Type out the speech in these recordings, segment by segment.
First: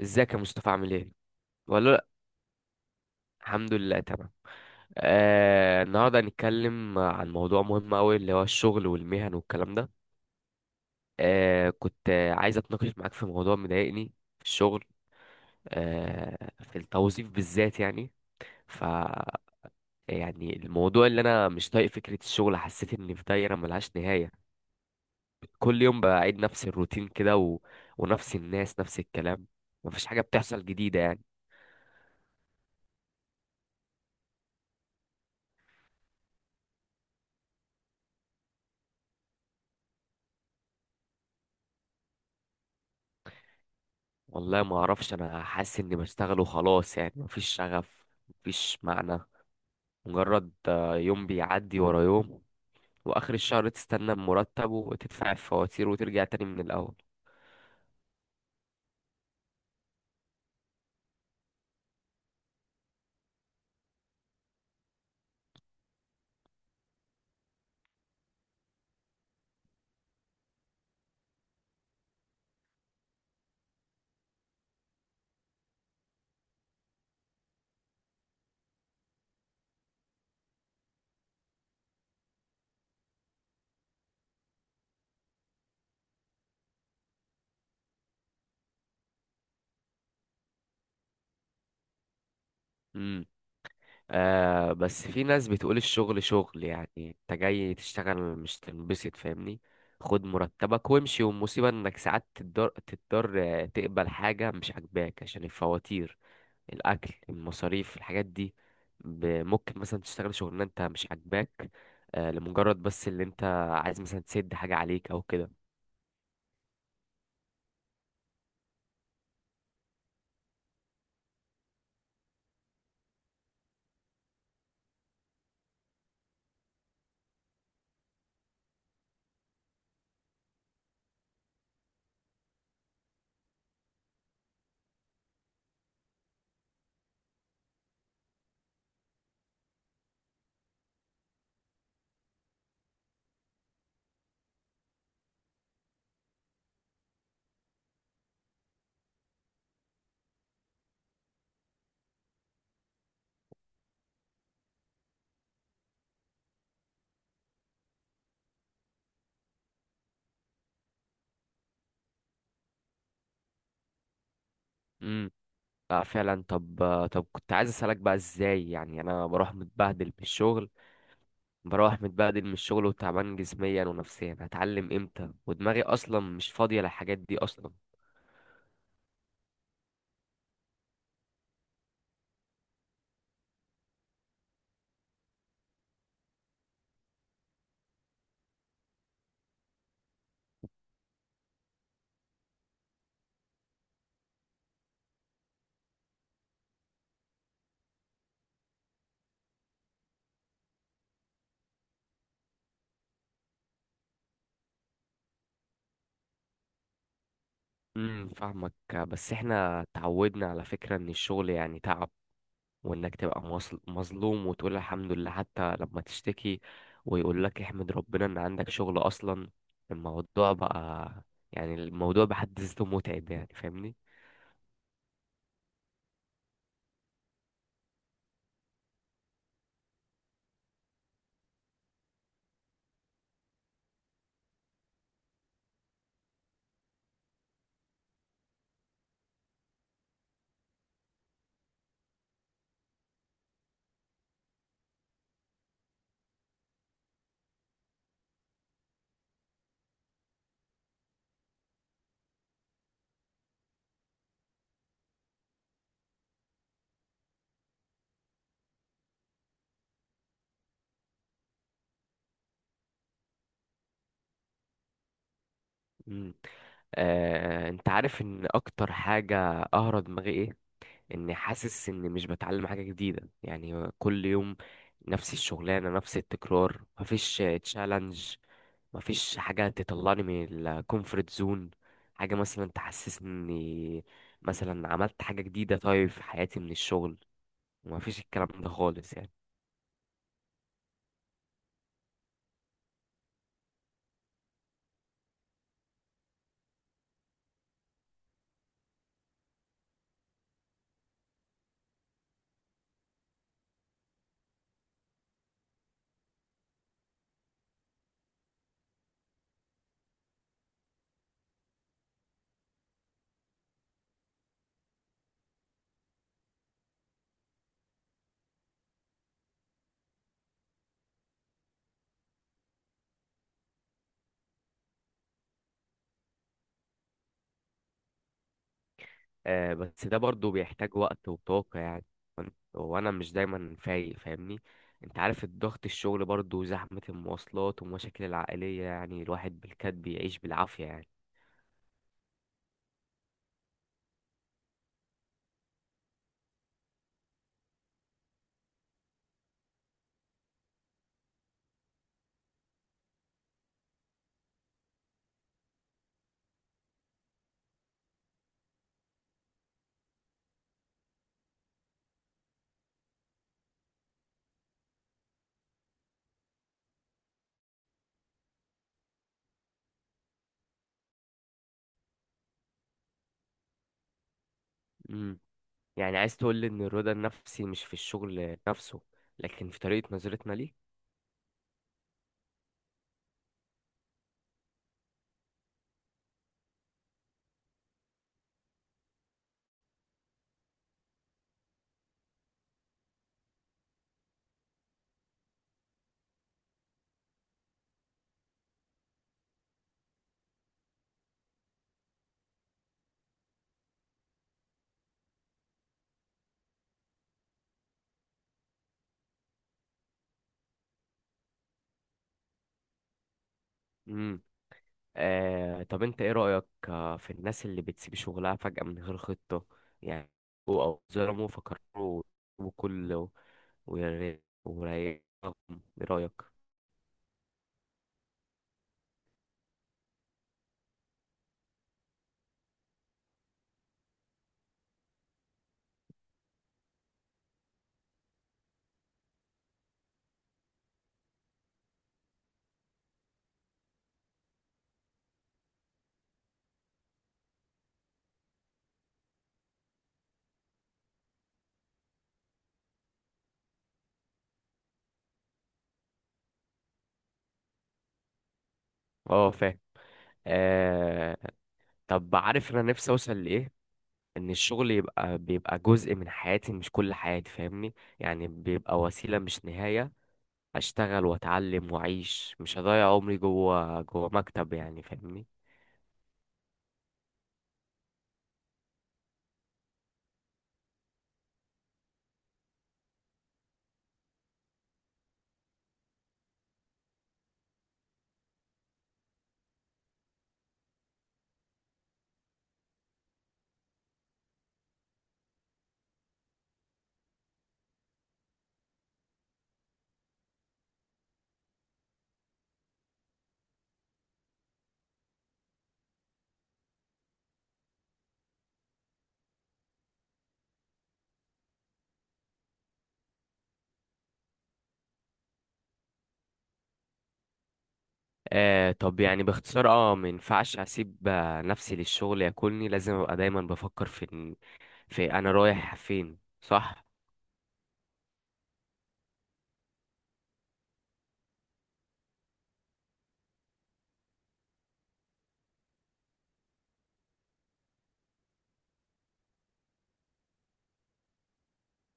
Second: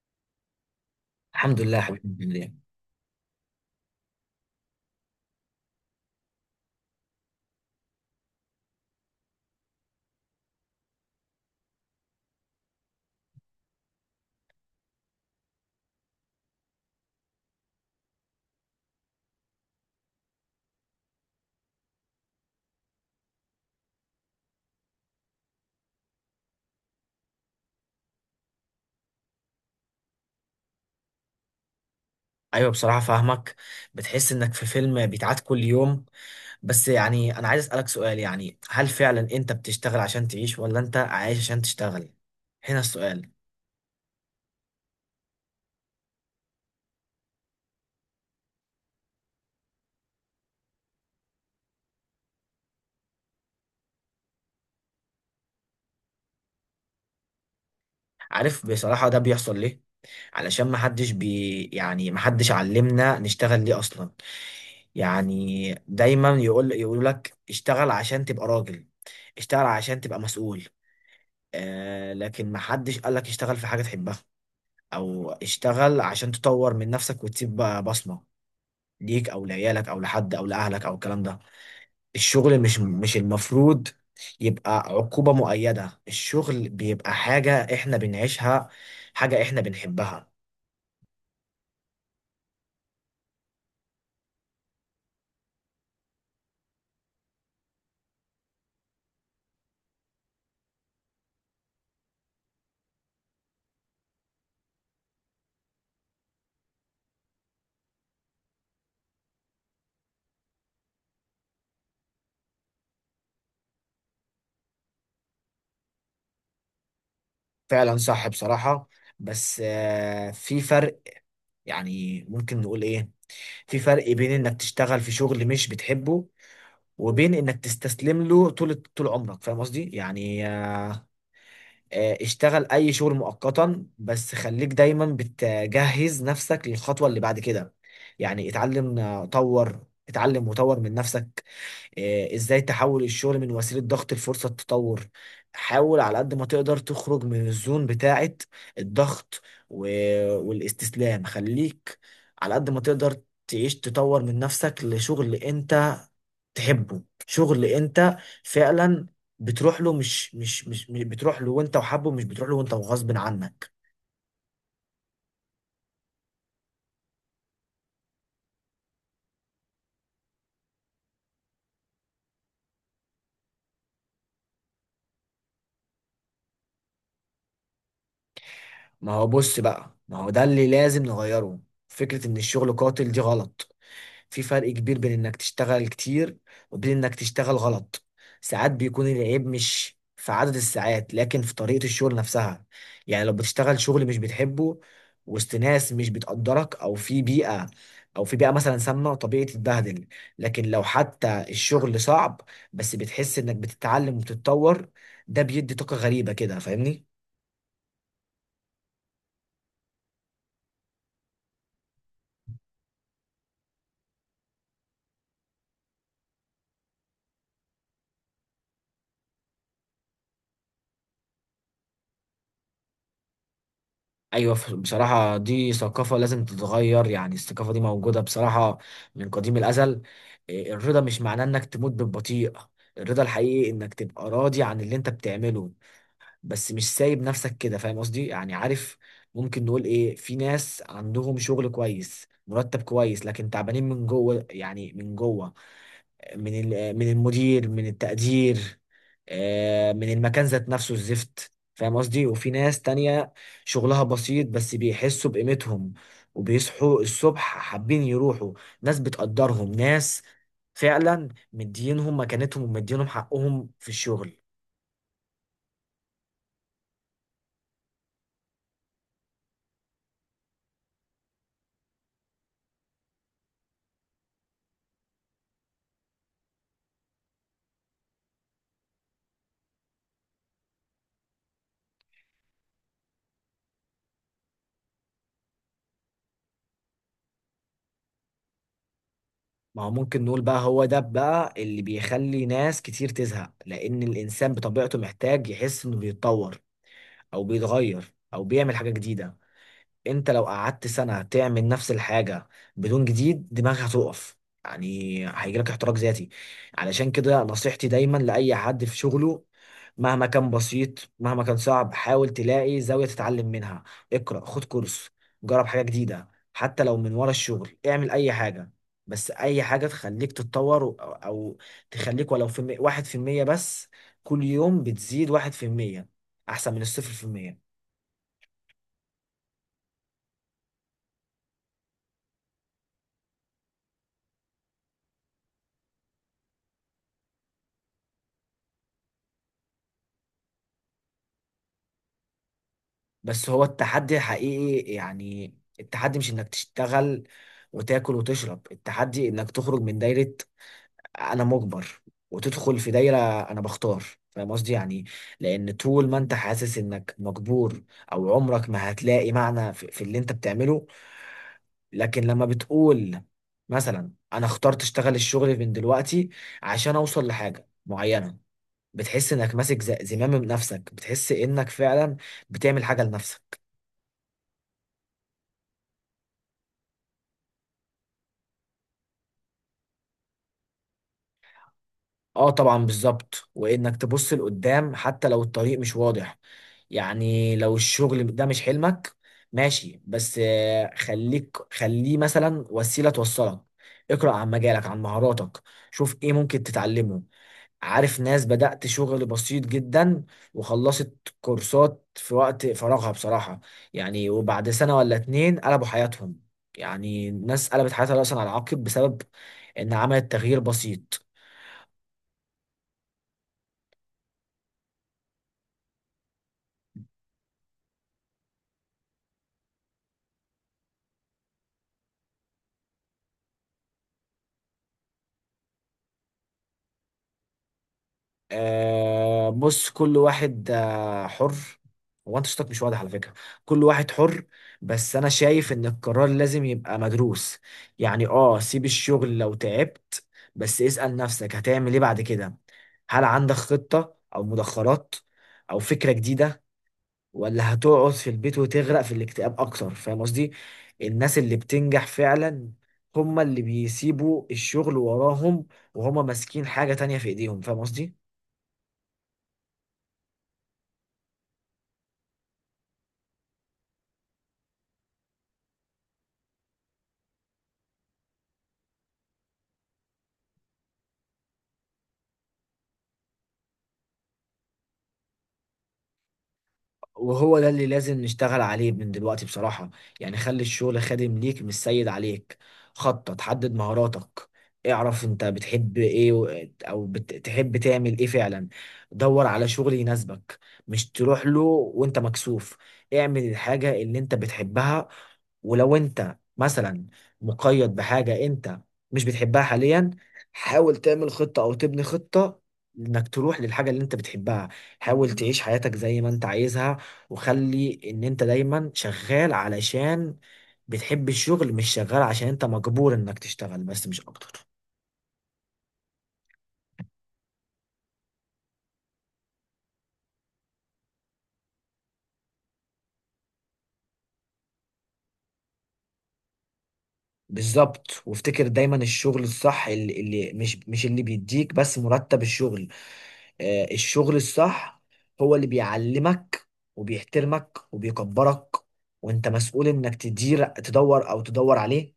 ازيك يا مصطفى؟ عامل ايه؟ الحمد لله يا ولا حبيبي، لا، عامل ايه؟ الحمد لله تمام. النهارده هنتكلم عن موضوع مهم قوي، اللي هو الشغل والمهن والكلام ده. كنت عايز اتناقش معاك في موضوع مضايقني في الشغل، آه في التوظيف بالذات يعني. ف يعني الموضوع اللي انا مش طايق فكره الشغل، حسيت اني في دايره ملهاش نهايه. كل يوم بعيد نفس الروتين كده ونفس الناس نفس الكلام، مفيش حاجه بتحصل جديده يعني. ايوه بصراحه فاهمك. بتحس انك في فيلم بيتعاد كل يوم. بس يعني انا عايز اسالك سؤال، يعني هل فعلا انت بتشتغل عشان تعيش ولا انت عايش عشان تشتغل؟ هنا السؤال. والله ما اعرفش، انا حاسس اني بشتغل وخلاص، يعني مفيش شغف مفيش معنى، مجرد يوم بيعدي ورا يوم، واخر الشهر تستنى المرتب وتدفع الفواتير وترجع تاني من الاول. عارف بصراحه ده بيحصل ليه؟ علشان ما حدش بي يعني ما حدش علمنا نشتغل ليه اصلا. يعني دايما يقول لك اشتغل عشان تبقى راجل، اشتغل عشان تبقى مسؤول. آه لكن ما حدش قال لك اشتغل في حاجه تحبها، او اشتغل عشان تطور من نفسك وتسيب بقى بصمة ليك او لعيالك او لحد او لاهلك او الكلام ده. الشغل مش المفروض يبقى عقوبة مؤيدة، الشغل بيبقى حاجة احنا بنعيشها، حاجة احنا بنحبها. امم آه بس في ناس بتقول الشغل شغل، يعني انت جاي تشتغل مش تنبسط، فاهمني؟ خد مرتبك وامشي. والمصيبة انك ساعات تضطر، تقبل حاجة مش عاجباك عشان الفواتير، الاكل المصاريف الحاجات دي. ممكن مثلا تشتغل شغلانه انت مش عاجباك، لمجرد بس اللي انت عايز مثلا تسد حاجه عليك او كده. فعلا صح بصراحة. بس في فرق، يعني ممكن نقول ايه، في فرق بين انك تشتغل في شغل مش بتحبه وبين انك تستسلم له طول عمرك، فاهم قصدي؟ يعني اشتغل اي شغل مؤقتا، بس خليك دايما بتجهز نفسك للخطوة اللي بعد كده. يعني اتعلم، طور، اتعلم وطور من نفسك. ازاي تحول الشغل من وسيلة ضغط لفرصة تطور. حاول على قد ما تقدر تخرج من الزون بتاعة الضغط، و- والاستسلام. خليك على قد ما تقدر تعيش، تطور من نفسك لشغل انت تحبه، شغل انت فعلا بتروح له، بتروح له وانت وحابه، مش بتروح له وانت وغصب عنك. امم آه فعلا. طب طب كنت عايز اسالك بقى ازاي، يعني انا بروح متبهدل من الشغل، بروح متبهدل من الشغل وتعبان جسميا ونفسيا، هتعلم امتى ودماغي اصلا مش فاضيه للحاجات دي اصلا؟ ما هو بص بقى، ما هو ده اللي لازم نغيره. فكرة ان الشغل قاتل دي غلط. في فرق كبير بين انك تشتغل كتير وبين انك تشتغل غلط. ساعات بيكون العيب مش في عدد الساعات لكن في طريقة الشغل نفسها. يعني لو بتشتغل شغل مش بتحبه وسط ناس مش بتقدرك، او في بيئة مثلا سامة، طبيعي تتبهدل. لكن لو حتى الشغل صعب بس بتحس انك بتتعلم وبتتطور، ده بيدي طاقة غريبة كده، فاهمني؟ فاهمك. بس احنا تعودنا على فكره ان الشغل يعني تعب، وانك تبقى مظلوم، وتقول الحمد لله. حتى لما تشتكي ويقول لك احمد ربنا ان عندك شغل اصلا، الموضوع بقى، يعني الموضوع بحد ذاته متعب يعني، فاهمني؟ ايوه بصراحه دي ثقافه لازم تتغير. يعني الثقافه دي موجوده بصراحه من قديم الازل. الرضا مش معناه انك تموت بالبطيء. الرضا الحقيقي انك تبقى راضي عن اللي انت بتعمله، بس مش سايب نفسك كده، فاهم قصدي؟ يعني عارف، ممكن نقول ايه، في ناس عندهم شغل كويس، مرتب كويس، لكن تعبانين من جوه، يعني من جوه، من المدير، من التقدير، من المكان ذات نفسه الزفت، فاهم قصدي؟ وفي ناس تانية شغلها بسيط بس بيحسوا بقيمتهم وبيصحوا الصبح حابين يروحوا. ناس بتقدرهم، ناس فعلا مدينهم مكانتهم ومدينهم حقهم في الشغل. مم. آه، انت عارف ان اكتر حاجة قهرة دماغي ايه؟ اني حاسس اني مش بتعلم حاجة جديدة، يعني كل يوم نفس الشغلانة نفس التكرار، مفيش تشالنج، مفيش حاجة تطلعني من الكومفورت زون، حاجة مثلا تحسسني اني مثلا عملت حاجة جديدة طيب في حياتي من الشغل. مفيش الكلام ده خالص يعني. ما هو ممكن نقول بقى هو ده بقى اللي بيخلي ناس كتير تزهق، لأن الإنسان بطبيعته محتاج يحس إنه بيتطور أو بيتغير أو بيعمل حاجة جديدة. انت لو قعدت سنة تعمل نفس الحاجة بدون جديد، دماغك هتقف، يعني هيجيلك احتراق ذاتي. علشان كده نصيحتي دايما لأي حد في شغله، مهما كان بسيط مهما كان صعب، حاول تلاقي زاوية تتعلم منها. اقرأ، خد كورس، جرب حاجة جديدة، حتى لو من ورا الشغل اعمل أي حاجة، بس أي حاجة تخليك تتطور. أو أو تخليك ولو في واحد في المية بس، كل يوم بتزيد واحد في المية أحسن من الصفر في المية. آه بس ده برضو بيحتاج وقت وطاقة يعني، وانا مش دايما فايق، فاهمني؟ انت عارف الضغط الشغل برضو، زحمة المواصلات ومشاكل العائلية، يعني الواحد بالكاد بيعيش بالعافية يعني. بس هو التحدي الحقيقي يعني، التحدي مش انك تشتغل وتاكل وتشرب، التحدي انك تخرج من دايرة انا مجبر وتدخل في دايرة انا بختار، فاهم قصدي؟ يعني لان طول ما انت حاسس انك مجبور، او عمرك ما هتلاقي معنى في اللي انت بتعمله. لكن لما بتقول مثلا انا اخترت اشتغل الشغل من دلوقتي عشان اوصل لحاجة معينة، بتحس انك ماسك زمام نفسك، بتحس انك فعلا بتعمل حاجة لنفسك. مم. يعني عايز تقول لي ان الرضا النفسي مش في الشغل نفسه، لكن في طريقة نظرتنا ليه؟ اه طبعا بالظبط، وانك تبص لقدام حتى لو الطريق مش واضح. يعني لو الشغل ده مش حلمك، ماشي، بس خليه مثلا وسيلة توصلك. اقرأ عن مجالك، عن مهاراتك، شوف ايه ممكن تتعلمه. عارف ناس بدأت شغل بسيط جدا وخلصت كورسات في وقت فراغها بصراحة، يعني وبعد سنة ولا اتنين قلبوا حياتهم. يعني ناس قلبت حياتها رأسا على عقب بسبب ان عملت تغيير بسيط. مم. آه طب انت ايه رأيك في الناس اللي بتسيب شغلها فجأة من غير خطة، يعني او أو ظلموا فكروا وكل ورايقهم، ايه رأيك؟ آه بص، كل واحد آه حر. هو انت صوتك مش واضح على فكرة. كل واحد حر، بس انا شايف ان القرار لازم يبقى مدروس. يعني اه سيب الشغل لو تعبت، بس اسأل نفسك هتعمل ايه بعد كده؟ هل عندك خطة او مدخرات او فكرة جديدة؟ ولا هتقعد في البيت وتغرق في الاكتئاب اكتر، فاهم قصدي؟ الناس اللي بتنجح فعلا هما اللي بيسيبوا الشغل وراهم وهما ماسكين حاجة تانية في ايديهم، فاهم قصدي؟ اه فاهم. آه طب عارف انا نفسي اوصل لايه؟ ان الشغل يبقى بيبقى جزء من حياتي مش كل حياتي، فاهمني؟ يعني بيبقى وسيلة مش نهاية، اشتغل واتعلم واعيش، مش هضيع عمري جوه مكتب يعني، فاهمني؟ وهو ده اللي لازم نشتغل عليه من دلوقتي بصراحة. يعني خلي الشغل خادم ليك مش سيد عليك. خطط، حدد مهاراتك، اعرف انت بتحب ايه، او بتحب تعمل ايه فعلا. دور على شغل يناسبك، مش تروح له وانت مكسوف. اعمل الحاجة اللي انت بتحبها. ولو انت مثلا مقيد بحاجة انت مش بتحبها حاليا، حاول تعمل خطة او تبني خطة انك تروح للحاجة اللي انت بتحبها. حاول تعيش حياتك زي ما انت عايزها، وخلي ان انت دايما شغال علشان بتحب الشغل، مش شغال عشان انت مجبور انك تشتغل، بس مش اكتر. آه طب يعني باختصار اه، ما ينفعش اسيب نفسي للشغل ياكلني، لازم ابقى دايما بفكر في انا رايح فين، صح؟ بالظبط، وافتكر دايما الشغل الصح، اللي مش اللي بيديك بس مرتب، الشغل آه الشغل الصح هو اللي بيعلمك وبيحترمك وبيكبرك، وانت مسؤول انك تدور او تدور عليه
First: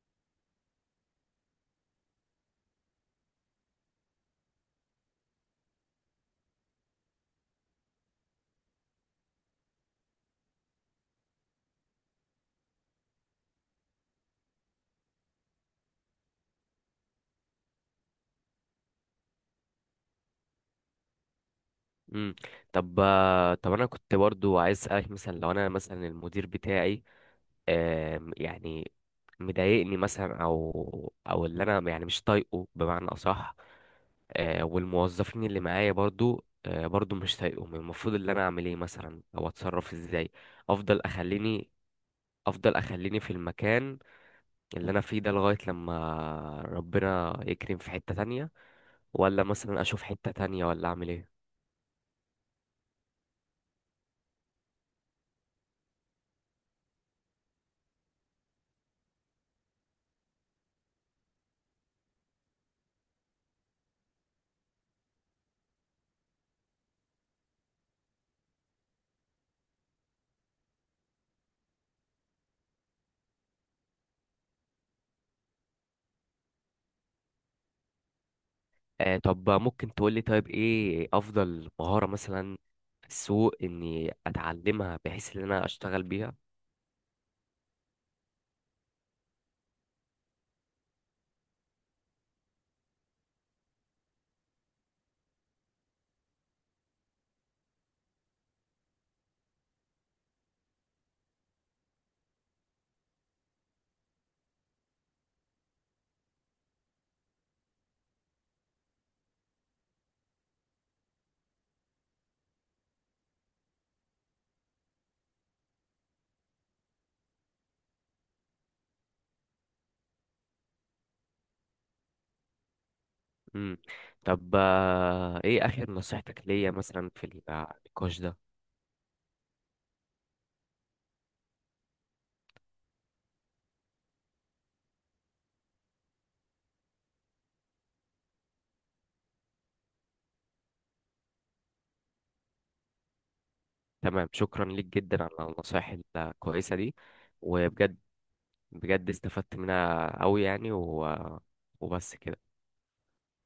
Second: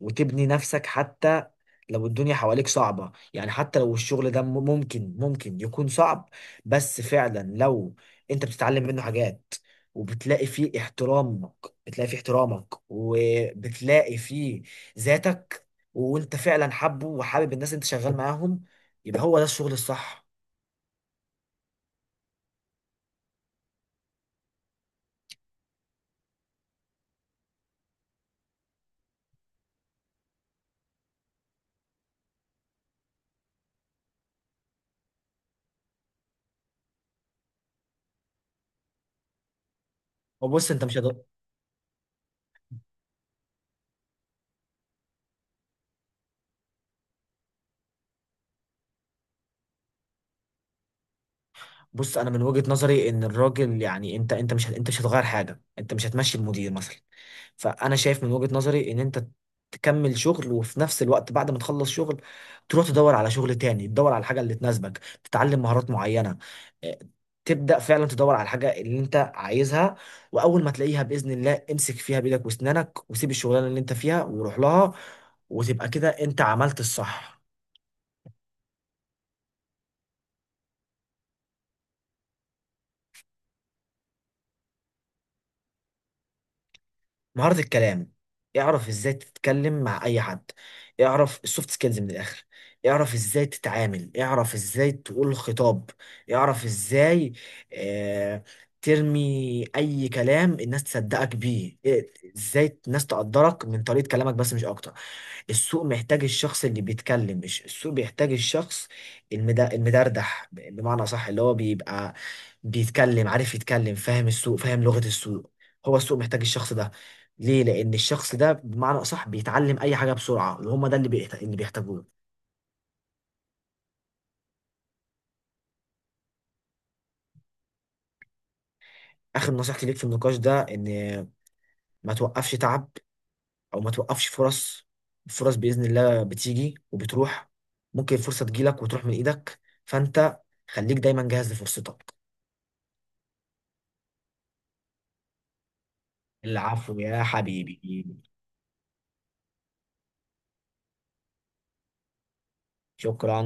وتبني نفسك. حتى لو الدنيا حواليك صعبة، يعني حتى لو الشغل ده ممكن يكون صعب، بس فعلا لو انت بتتعلم منه حاجات وبتلاقي فيه احترامك، بتلاقي فيه احترامك وبتلاقي فيه ذاتك، وانت فعلا حابه وحابب الناس اللي انت شغال معاهم، يبقى هو ده الشغل الصح. امم طب طب انا كنت برضو عايز اسالك، مثلا لو انا مثلا المدير بتاعي يعني مضايقني مثلا، او او اللي انا يعني مش طايقه بمعنى اصح، والموظفين اللي معايا برضو برضو مش طايقهم، المفروض اللي انا اعمل ايه مثلا او اتصرف ازاي؟ وبص انت مش افضل هت... اخليني، افضل اخليني في المكان اللي انا فيه ده لغاية لما ربنا يكرم في حتة تانية، ولا مثلا اشوف حتة تانية، ولا اعمل ايه؟ بص انا من وجهة نظري ان الراجل يعني انت، انت مش هت- انت مش هتغير حاجه، انت مش هتمشي المدير مثلا. فانا شايف من وجهة نظري ان انت تكمل شغل، وفي نفس الوقت بعد ما تخلص شغل تروح تدور على شغل تاني، تدور على الحاجه اللي تناسبك، تتعلم مهارات معينه. آه، تبدا فعلا تدور على الحاجه اللي انت عايزها، واول ما تلاقيها باذن الله امسك فيها بايدك واسنانك وسيب الشغلانه اللي انت فيها وروح لها، وتبقى كده انت عملت الصح. آه طب ممكن تقولي، طيب ايه افضل مهارة مثلا في السوق اني اتعلمها بحيث ان انا اشتغل بيها؟ مهارة الكلام، اعرف ازاي تتكلم مع اي حد، اعرف السوفت سكيلز من الاخر، اعرف ازاي تتعامل، اعرف ازاي تقول خطاب، اعرف ازاي آه ترمي اي كلام الناس تصدقك بيه، ازاي الناس تقدرك من طريقة كلامك، بس مش اكتر. السوق محتاج الشخص اللي بيتكلم، مش السوق بيحتاج الشخص المدردح، بمعنى صح اللي هو بيبقى بيتكلم، عارف يتكلم، فاهم السوق، فاهم لغة السوق. هو السوق محتاج الشخص ده ليه؟ لأن الشخص ده بمعنى صح بيتعلم أي حاجة بسرعة، وهم ده اللي بيحتاجوه. امم طب آه ايه اخر نصيحتك ليا مثلا في النقاش ده؟ آخر نصيحتي ليك في النقاش ده إن ما توقفش تعب، أو ما توقفش فرص. الفرص بإذن الله بتيجي وبتروح، ممكن الفرصة تجيلك وتروح من إيدك، فأنت خليك دايما جاهز لفرصتك. تمام، شكرا ليك جدا على النصائح الكويسة دي. العفو يا حبيبي. وبجد، بجد استفدت منها قوي يعني وبس كده. شكرا.